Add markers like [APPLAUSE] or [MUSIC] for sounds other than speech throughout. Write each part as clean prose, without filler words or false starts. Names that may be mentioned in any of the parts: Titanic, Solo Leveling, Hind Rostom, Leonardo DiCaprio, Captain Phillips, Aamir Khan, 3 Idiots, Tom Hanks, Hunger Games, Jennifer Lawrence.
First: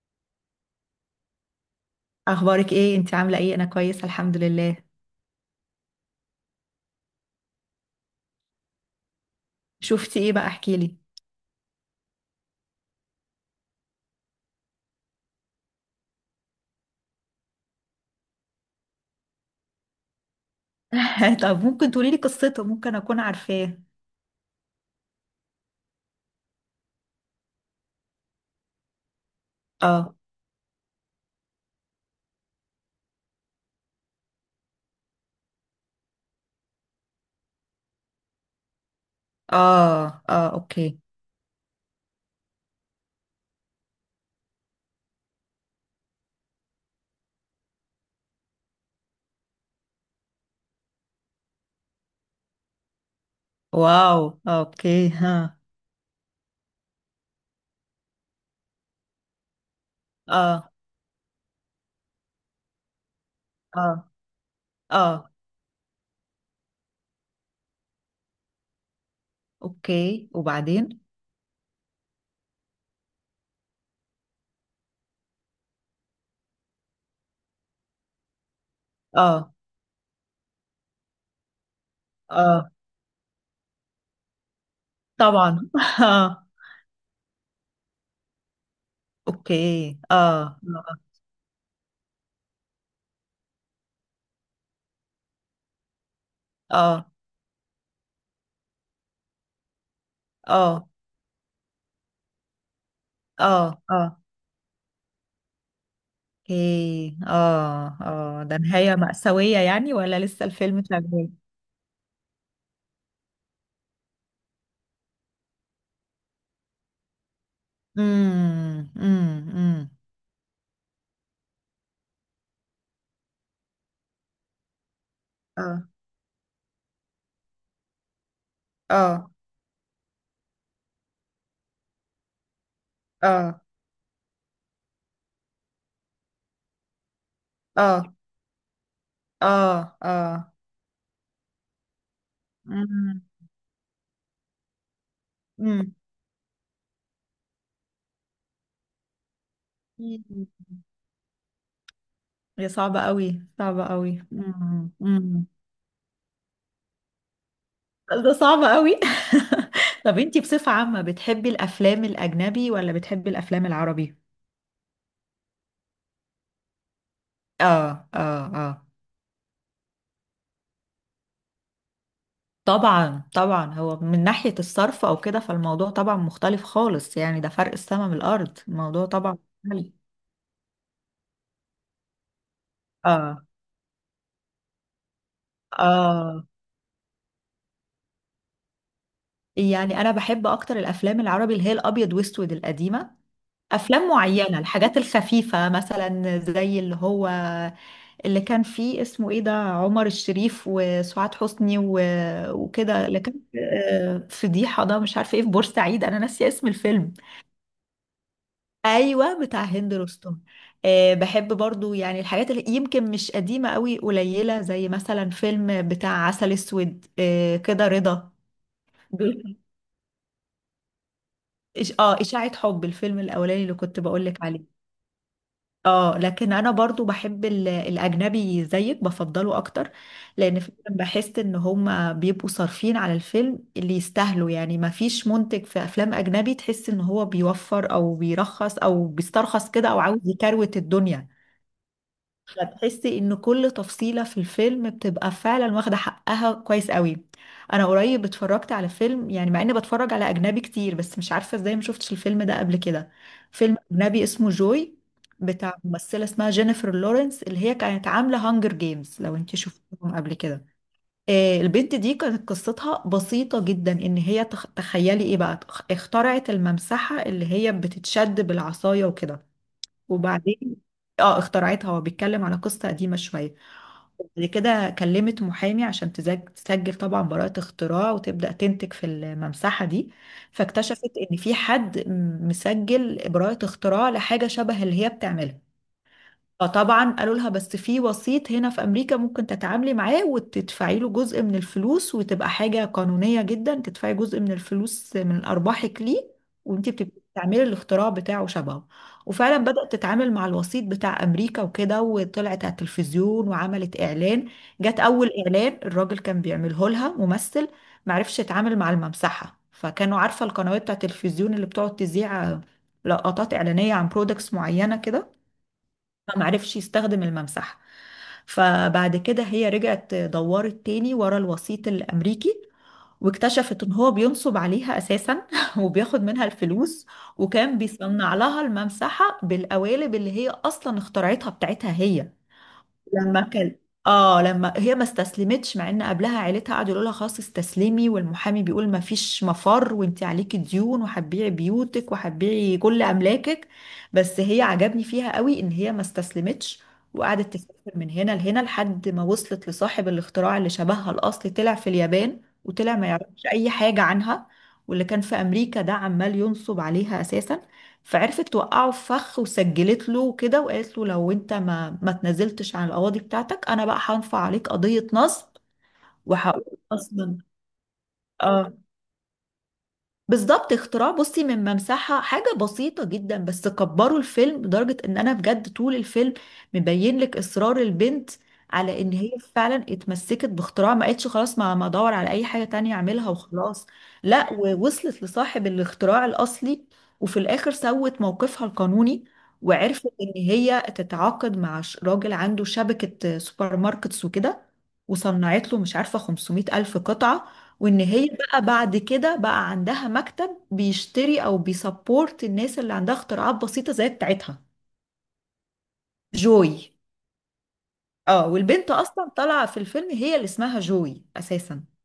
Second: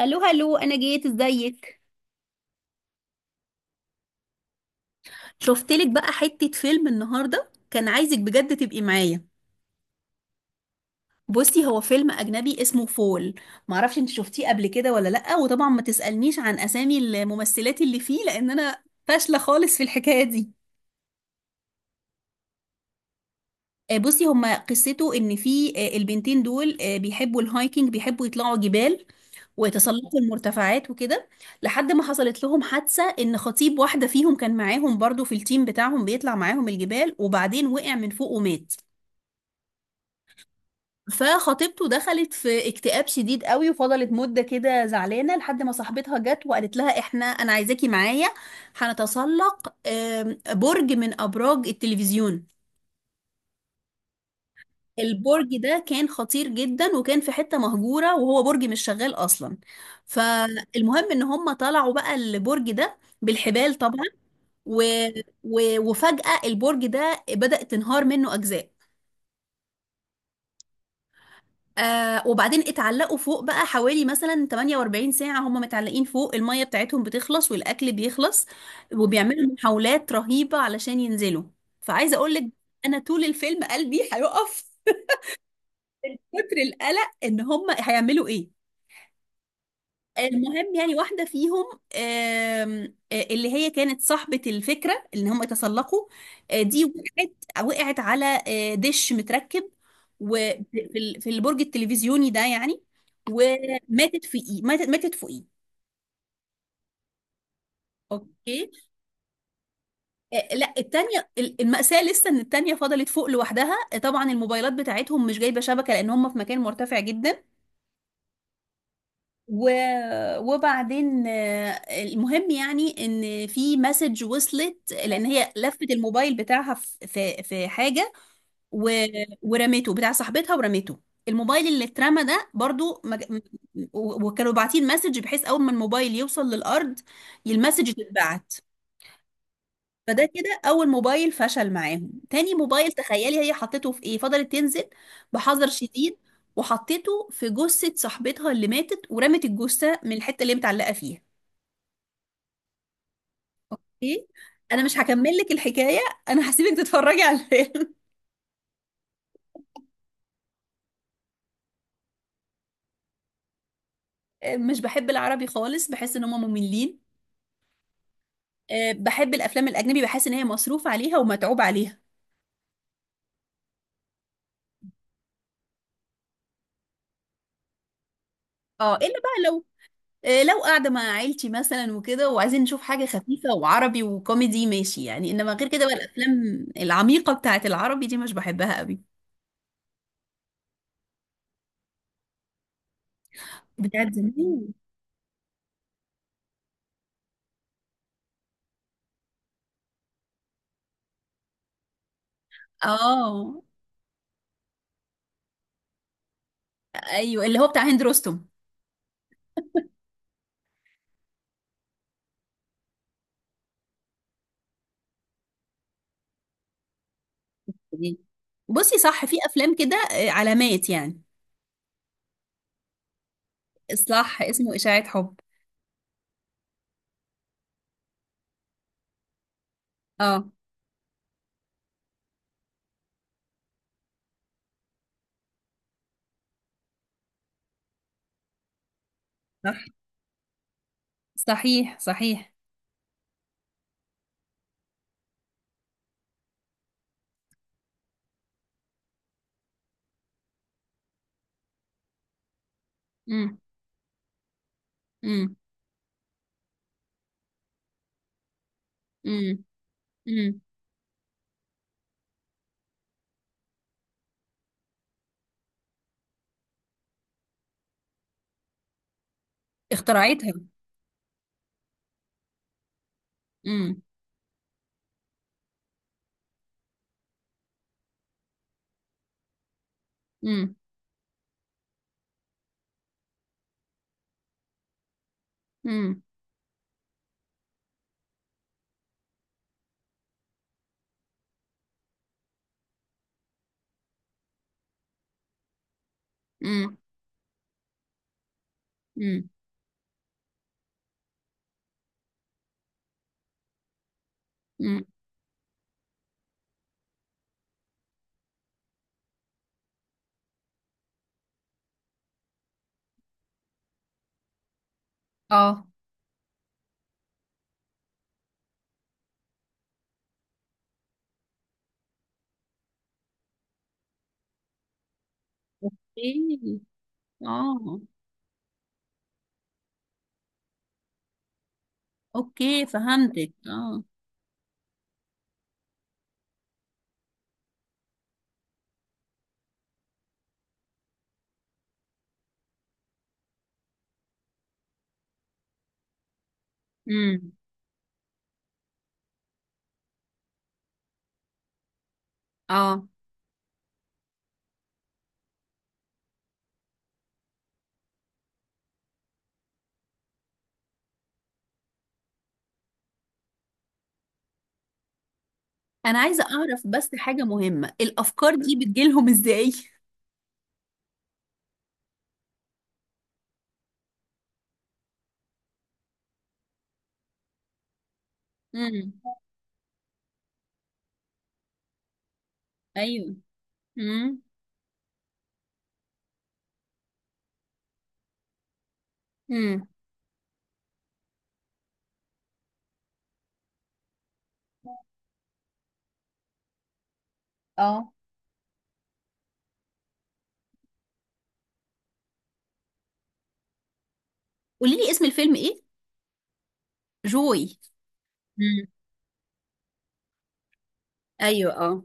الو هلو انا جيت ازيك اخبارك ايه؟ انت عامله ايه؟ انا كويسه، الحمد لله. شفتلك بقى حتة فيلم النهاردة كان عايزك بجد تبقي معايا. شفتي ايه بقى؟ احكي لي. بصي هو فيلم أجنبي اسمه فول. معرفش انت شفتيه قبل كده ولا لأ، وطبعا ما تسألنيش عن أسامي الممثلات اللي فيه لأن أنا فاشلة خالص في الحكاية دي. [LAUGHS] طب ممكن تقولي لي قصته؟ ممكن اكون عارفاه. بصي هما قصته إن في البنتين دول بيحبوا الهايكنج، بيحبوا يطلعوا جبال اه، وتسلقوا المرتفعات وكده. لحد ما حصلت لهم حادثة ان خطيب واحدة فيهم كان معاهم برضو في التيم بتاعهم، بيطلع معاهم الجبال، وبعدين وقع من فوق ومات. اه، اه، اوكي. فخطيبته دخلت في اكتئاب شديد قوي وفضلت مدة كده زعلانة لحد ما صاحبتها جت وقالت لها احنا انا عايزاكي معايا. هنتسلق برج من ابراج التلفزيون. واو، اوكي، ها. البرج ده كان خطير جدا وكان في حتة مهجورة وهو برج مش شغال أصلا. اه، فالمهم إن هم طلعوا بقى البرج ده بالحبال اه، طبعا. و... اه، وفجأة البرج ده بدأت تنهار منه أجزاء. اوكي، وبعدين؟ وبعدين اتعلقوا فوق بقى حوالي مثلا 48 ساعة، هم متعلقين فوق، المية بتاعتهم بتخلص والأكل بيخلص، وبيعملوا اه، محاولات رهيبة علشان ينزلوا. فعايزة أقولك، اه، أنا طول الفيلم قلبي هيقف طبعا. [LAUGHS] اه. كتر القلق إن هم هيعملوا إيه. اوكي، اه المهم يعني اه، واحدة فيهم، آم، آه، اللي هي كانت صاحبة الفكرة اللي هم تسلقوا، دي اه. وقعت. وقعت على دش متركب وفي في البرج التلفزيوني ده يعني، اه، اه، وماتت في ايه، ماتت فوقيه. اوكي، اه، اه، ده اوكي. نهايه مأساويه يعني ولا لسه لا الفيلم شغال؟ التانية، المأساة لسه ان التانية فضلت فوق لوحدها. طبعا الموبايلات بتاعتهم مش جايبة شبكة لان هم في مكان مرتفع جدا. امم، امم، و... امم. وبعدين المهم يعني ان في مسج وصلت لان هي اه، لفت الموبايل بتاعها في حاجه. و... اه، ورمته، بتاع صاحبتها ورمته. الموبايل اللي اترمى ده برضو اه، وكانوا باعتين مسج بحيث اول ما الموبايل يوصل للارض المسج اه، تتبعت. اه، فده اه. كده اول موبايل فشل معاهم. تاني موبايل، مم. تخيلي هي حطيته في ايه، فضلت تنزل بحذر مم. شديد وحطيته في جثة صاحبتها اللي ماتت، ورمت الجثة من الحتة مم. اللي هي متعلقة فيها. يا صعبة قوي، صعبة قوي. ايه. انا مم. مش هكمل مم. لك الحكاية، انا هسيبك تتفرجي على الفيلم. ده صعبة قوي. [LAUGHS] طب انتي بصفة عامة بتحبي الأفلام الأجنبي ولا بتحبي الأفلام العربي؟ [LAUGHS] مش بحب العربي خالص، بحس ان هم مملين. اه، اه، اه. بحب الافلام الاجنبي، بحس ان هي مصروف عليها ومتعوب عليها. طبعا، طبعا، هو من ناحية الصرف أو كده فالموضوع طبعا مختلف خالص، يعني ده فرق السما من الأرض، اه الموضوع الا طبعا بقى لو مختلف. لو قاعدة مع عيلتي مثلا وكده وعايزين نشوف حاجة اه، خفيفة وعربي وكوميدي، ماشي يعني، انما غير كده بقى اه. الافلام العميقة بتاعت العربي دي مش بحبها قوي. يعني أنا بحب أكتر الأفلام العربي اللي هي الأبيض وأسود القديمة، افلام بتاعت معينه، زمان. الحاجات الخفيفه مثلا، زي اللي هو اللي كان فيه اسمه ايه ده، عمر الشريف وسعاد حسني و... وكده اللي كان... اه. فضيحه ده مش عارفه ايه في بورسعيد، انا ناسيه اسم الفيلم. ايوه، اللي هو بتاع هند رستم. ايوه، بتاع هند رستم. أه، بحب برضو يعني الحاجات اللي يمكن مش قديمه قوي، قليله، زي مثلا فيلم بتاع عسل اسود، أه كده، دي. رضا. بصي صح، في دول- افلام كده علامات يعني. اشاعه حب، الفيلم الاولاني اللي كنت صح، بقولك اسمه عليه. اشاعة حب. اه، لكن انا برضو بحب الاجنبي زيك، بفضله اكتر. اه. لان فعلا بحس ان هما بيبقوا صارفين على الفيلم اللي يستاهلوا، يعني ما فيش منتج في افلام اجنبي تحس ان هو بيوفر او بيرخص او بيسترخص صح، كده او عاوز يكروت الدنيا. صحيح صحيح. فتحسي ان كل تفصيلة في الفيلم بتبقى فعلا واخدة حقها كويس قوي. انا قريب اتفرجت على فيلم، يعني مع اني بتفرج على اجنبي كتير، بس مش عارفة ازاي ما شفتش الفيلم ده قبل كده. امم، فيلم اجنبي اسمه جوي، امم، بتاع ممثلة اسمها جينيفر لورنس، اللي هي كانت عاملة هانجر جيمز لو انت امم، شفتهم قبل امم. كده. البنت دي كانت قصتها بسيطة جدا، ان هي تخيلي ايه بقى، اخترعت الممسحة اللي هي بتتشد بالعصاية وكده. اخترعتها. وبعدين، اه، اخترعتها. هو بيتكلم على قصة قديمة شوية. امم، بعد كده كلمت محامي عشان تسجل طبعا براءة اختراع وتبدأ تنتج في الممسحة دي. امم، فاكتشفت ان في حد مسجل براءة اختراع لحاجة شبه اللي هي بتعملها. امم، فطبعا قالوا لها بس في وسيط هنا في امريكا ممكن تتعاملي معاه وتدفعي له جزء من الفلوس، وتبقى حاجه قانونيه جدا تدفعي جزء من الفلوس من ارباحك ليه، وانت امم، بتبقي بتعملي الاختراع بتاعه شبهه. وفعلا بدأت تتعامل مع الوسيط بتاع امريكا وكده، وطلعت على التلفزيون وعملت اعلان. جت امم. اول اعلان الراجل كان بيعمله لها ممثل معرفش يتعامل مع الممسحه. فكانوا عارفه القنوات بتاع التلفزيون اللي بتقعد تذيع لقطات اعلانيه عن برودكتس معينه كده، اه، ما معرفش يستخدم الممسحة. فبعد كده هي رجعت دورت تاني ورا الوسيط الأمريكي، واكتشفت ان هو بينصب عليها اساسا [LAUGHS] وبياخد منها اوكي. الفلوس. وكان اه، بيصنع لها الممسحة بالقوالب اللي هي اصلا اخترعتها بتاعتها هي. اوكي، لما فهمتك كان اه. اه لما هي ما استسلمتش، مع ان قبلها عيلتها قعدوا يقولوا لها خلاص استسلمي، والمحامي بيقول ما فيش مفر وانت عليكي ديون وهتبيعي بيوتك وهتبيعي كل املاكك، بس هي عجبني فيها قوي ان هي ما استسلمتش. امم. وقعدت تسافر من هنا لهنا لحد ما وصلت لصاحب الاختراع اللي شبهها الاصلي، طلع في اليابان وطلع ما اه. يعرفش اي حاجة عنها. واللي كان في امريكا ده عمال ينصب عليها اساسا. فعرفت توقعه في فخ وسجلت له كده، وقالت له لو انت ما تنازلتش عن القواضي بتاعتك انا بقى هنفع عليك قضية نصب، انا عايزه وهقول اعرف بس اصلا. حاجه مهمه، الافكار اه، دي بتجيلهم ازاي؟ بالظبط، اختراع بصي من ممسحة حاجة بسيطة جدا، بس كبروا الفيلم لدرجة ان انا بجد طول الفيلم مبين لك اصرار البنت على امم. ان هي فعلا اتمسكت باختراع، ما قالتش خلاص ما ادور على اي حاجة تانية اعملها ايوه. وخلاص. امم، لا، ووصلت لصاحب الاختراع الاصلي، وفي الاخر سوت موقفها القانوني، امم. وعرفت ان هي تتعاقد مع راجل عنده شبكة سوبر ماركتس وكده، وصنعت له مش عارفة 500 ألف قطعة. وان اه. هي بقى بعد كده بقى عندها مكتب بيشتري او بيسبورت الناس اللي عندها اختراعات بسيطة زي بتاعتها. قولي لي اسم الفيلم ايه. جوي. جوي. اه، امم. والبنت اصلا طالعة في الفيلم، هي اللي اسمها جوي ايوه، اساسا. اه.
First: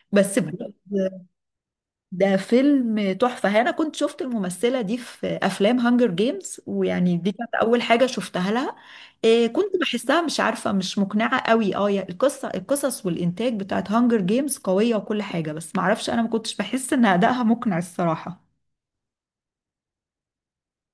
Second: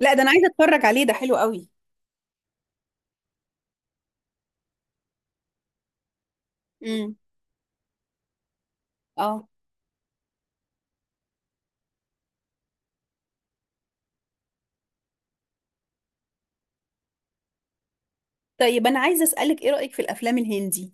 لا ده انا بس عايزه بجد اتفرج عليه، ده حلو قوي. ده فيلم تحفة. انا كنت شفت الممثلة دي في افلام هانجر جيمز، امم. ويعني دي كانت اول حاجة شفتها لها. إيه، اه. كنت بحسها مش عارفة، مش مقنعة قوي. اه، القصص والانتاج بتاعت هانجر جيمز قوية وكل حاجة، بس معرفش انا ما كنتش بحس ان ادائها مقنع الصراحة. طيب انا عايزه اسالك ايه رايك في الافلام الهندي؟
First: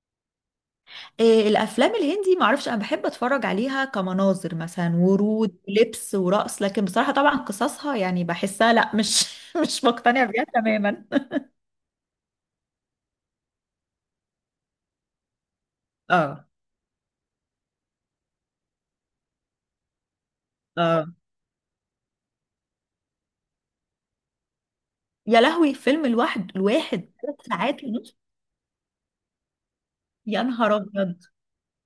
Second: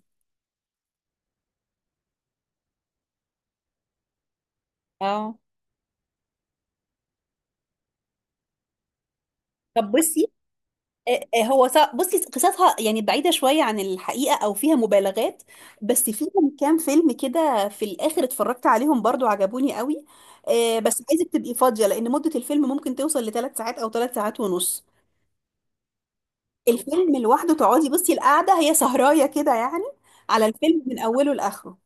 إيه الافلام الهندي، معرفش، انا بحب اتفرج عليها كمناظر مثلا، اه. ورود ولبس ورقص، لكن بصراحه طبعا قصصها يعني بحسها لا، مش [LAUGHS] مش طب مقتنع بصي، بيها تماما. بصي قصصها يعني بعيدة شوية عن الحقيقة أو فيها مبالغات، بس اه، فيهم كام فيلم كده في الآخر اتفرجت عليهم برضو عجبوني قوي. بس اه. عايزك تبقي فاضية لأن مدة الفيلم ممكن توصل لثلاث ساعات أو 3 ساعات ونص. يا لهوي، فيلم الواحد الفيلم ثلاث لوحده ساعات تقعدي، بصي، ونص؟ القعدة هي سهراية كده يعني يا على نهار الفيلم من ابيض. أوله لآخره.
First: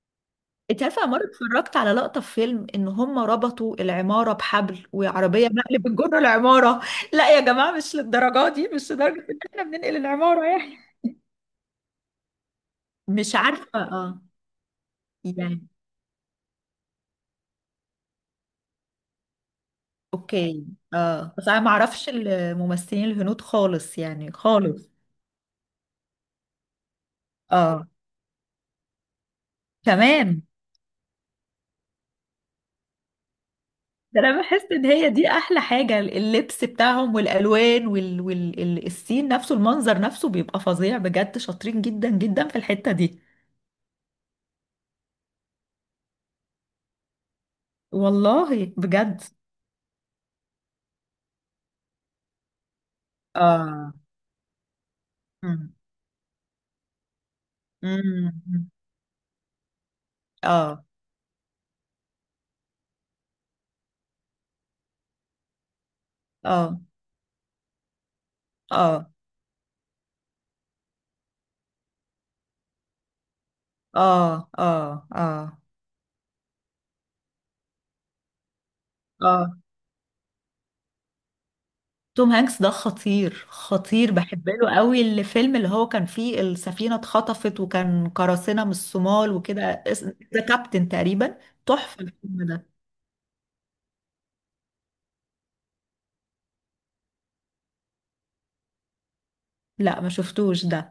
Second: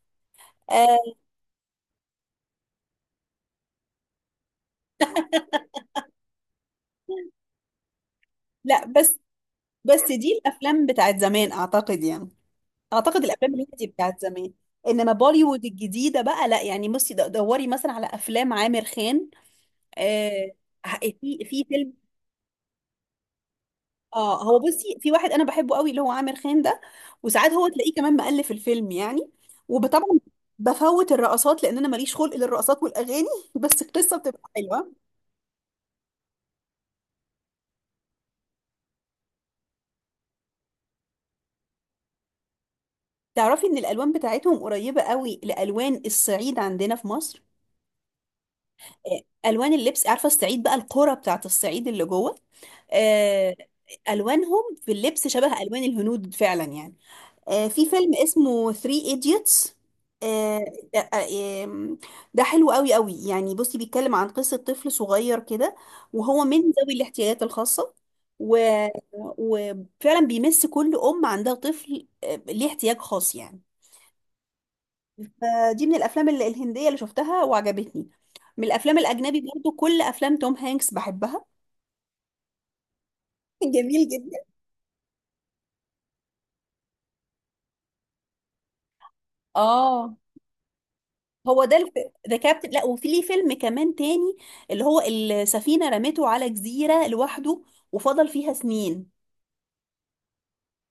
انت عارفه آه، مره اتفرجت على لقطه في فيلم ان هم ربطوا العماره بحبل وعربيه نقل بتجر العماره. لا يا جماعه مش للدرجه دي، لا مش بس، لدرجه ان احنا بننقل بس دي العماره الأفلام يعني. بتاعت زمان أعتقد يعني. اعتقد مش الافلام عارفه، الهندي بتاعت اه. زمان، انما بوليوود يعني، الجديده بقى لا، يعني بصي دوري مثلا على افلام عامر خان. آه اوكي. اه، في بس انا ما فيلم. اعرفش الممثلين الهنود خالص، يعني اه، هو خالص. بصي في واحد انا بحبه قوي اللي هو عامر خان ده، وساعات هو اه، تلاقيه كمان مؤلف الفيلم يعني. وطبعا كمان. بفوت الرقصات لان انا ماليش خلق للرقصات والاغاني [LAUGHS] بس القصه ده انا بتبقى بحس ان حلوه. هي دي احلى حاجة، اللبس بتاعهم والالوان وال... وال... ال- السين نفسه، المنظر نفسه بيبقى فظيع بجد، شاطرين جدا جدا في الحتة دي. تعرفي ان الالوان بتاعتهم قريبه قوي لالوان الصعيد عندنا في مصر؟ والله بجد. الوان اللبس، عارفه الصعيد بقى، القرى بتاعت الصعيد اللي جوه، آه، اه. الوانهم في اللبس شبه امم. الوان الهنود فعلا يعني. في فيلم امم. أمم. اسمه 3 ايديوتس، اه، ده آه، ده حلو قوي قوي يعني. بصي بيتكلم عن قصة طفل صغير كده وهو من اه، ذوي الاحتياجات الخاصة، و... اه، وفعلا بيمس كل أم عندها طفل ليه احتياج خاص يعني. اه، اه، اه. فدي من الافلام الهنديه اللي شفتها وعجبتني. من الافلام الاجنبي آه. برضو كل افلام توم هانكس بحبها. توم هانكس ده خطير، [LAUGHS] جميل خطير، جدا. بحب له قوي. الفيلم اللي هو كان فيه السفينة اتخطفت وكان قراصنة من الصومال وكده، اه. ذا كابتن تقريبا. هو ده. تحفة ذا الفيلم ده. كابتن، لا وفي ليه فيلم كمان تاني اللي هو السفينه رمته على جزيره لوحده وفضل فيها سنين. لا ما شفتوش ده.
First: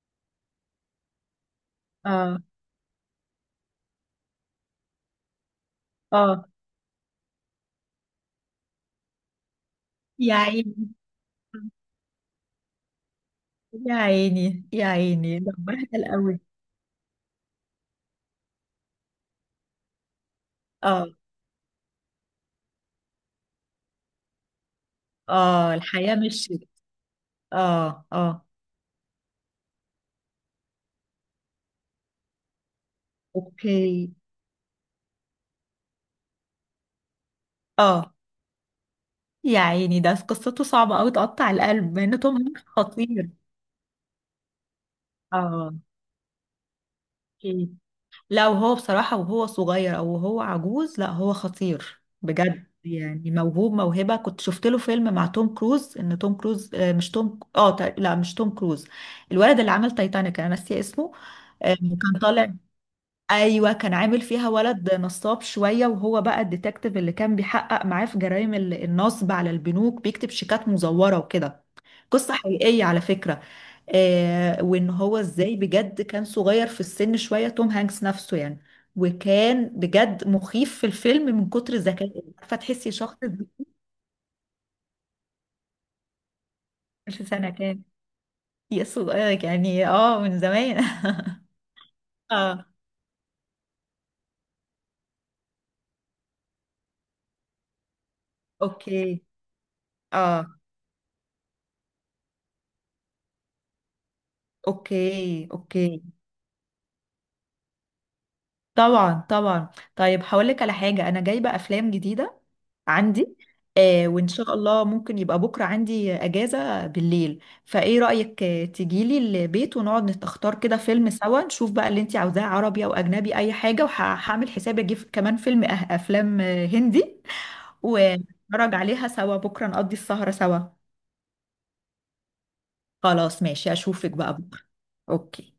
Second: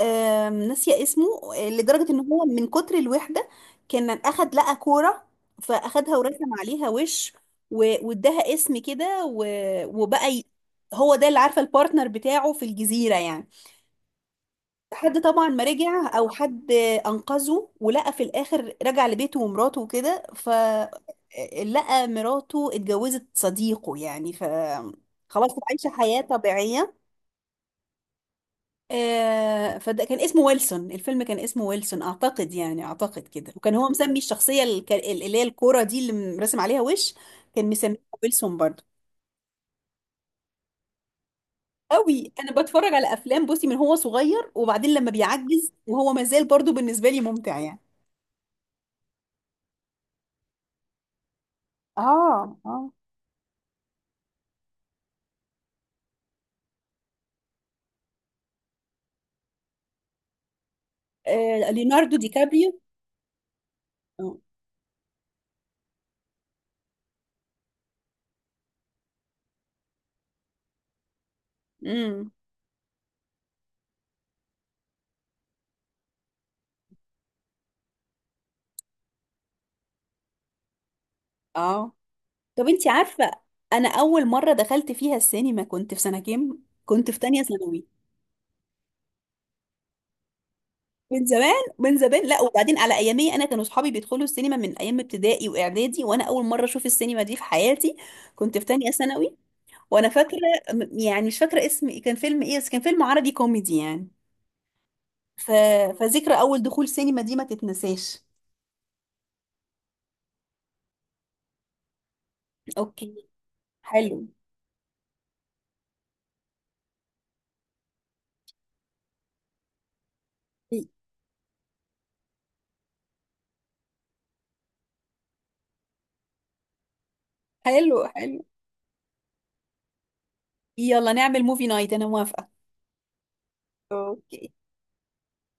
ناسيه اسمه. لدرجه ان اه، هو من كتر الوحده كان اخد، لقى كوره فاخدها اه. ورسم عليها وش واداها اسم كده يا عيني، هو ده اللي عارفه البارتنر بتاعه في الجزيره يعني. يا عيني. يا حد عيني، طبعا ده ما بهدل رجع، او قوي. حد انقذه، ولقى في الاخر رجع لبيته ومراته وكده، ف اه، لقى مراته اتجوزت صديقه يعني، ف خلاص كانت اه، عايشه الحياة حياه مشيت. طبيعيه. اه، اه، فده كان اسمه ويلسون، الفيلم كان اسمه ويلسون اعتقد يعني، اعتقد كده. وكان هو اوكي. مسمي الشخصيه اللي هي الكوره دي اللي مرسم عليها وش، كان مسميها اه، ويلسون برضه. يا عيني، ده قصته صعبة قوي، تقطع القلب، مع ان قوي توم انا هانكس بتفرج على خطير. افلام، بصي من هو صغير وبعدين لما بيعجز اه، وهو مازال برضه بالنسبه لي ممتع اوكي. يعني. لا وهو بصراحة، وهو صغير أو وهو عجوز، لا هو خطير اه، بجد، اه. يعني موهوب موهبة. كنت شفت له فيلم مع توم كروز، إن توم كروز مش توم، لا مش توم كروز، الولد اللي عمل تايتانيك، أنا ناسية اسمه. ليوناردو كان دي طالع. كابريو. أيوة، كان عامل اه. فيها ولد نصاب شوية، وهو بقى الديتكتيف اللي كان بيحقق معاه في جرائم النصب على البنوك، بيكتب شيكات مزورة وكده. امم. قصة حقيقية على فكرة. آه، وان هو ازاي بجد، كان صغير في السن شوية توم هانكس نفسه يعني، وكان بجد مخيف في الفيلم من كتر آه. ذكائه، عارفة طب انت تحسي شخص. عارفة انا اول مرة دخلت فيها السينما كنت في سنة كام؟ كنت في في تانية سنة كام؟ ثانوي. يا صغير، يعني اه، من زمان. من زمان من زمان. [LAUGHS] لا اه، وبعدين على ايامي انا كانوا اصحابي بيدخلوا السينما من ايام ابتدائي واعدادي، وانا اول مرة اشوف السينما دي في حياتي. كنت في تانية اوكي. ثانوي. وانا فاكرة. اه، يعني مش فاكرة اسم إيه، كان فيلم ايه، بس كان فيلم عربي كوميدي يعني. اوكي، ف... اوكي. فذكرى اول دخول سينما دي ما تتنساش. طبعا، طبعا. طيب هقول لك على حاجة، انا جايبة افلام جديدة اوكي. عندي، آه، حلو. وإن شاء الله ممكن يبقى بكرة عندي أجازة بالليل. فإيه رأيك، تجيلي البيت ونقعد نختار كده فيلم سوا، نشوف بقى اللي أنت عاوزاه عربي أو أجنبي أي حاجة، وهعمل حسابي أجيب كمان فيلم، أه، أفلام هندي، حلو حلو. ونتفرج عليها سوا بكرة، نقضي السهرة سوا. يلا نعمل موفي نايت، انا موافقة. خلاص ماشي، أشوفك بقى اوكي. بكرة. أوكي.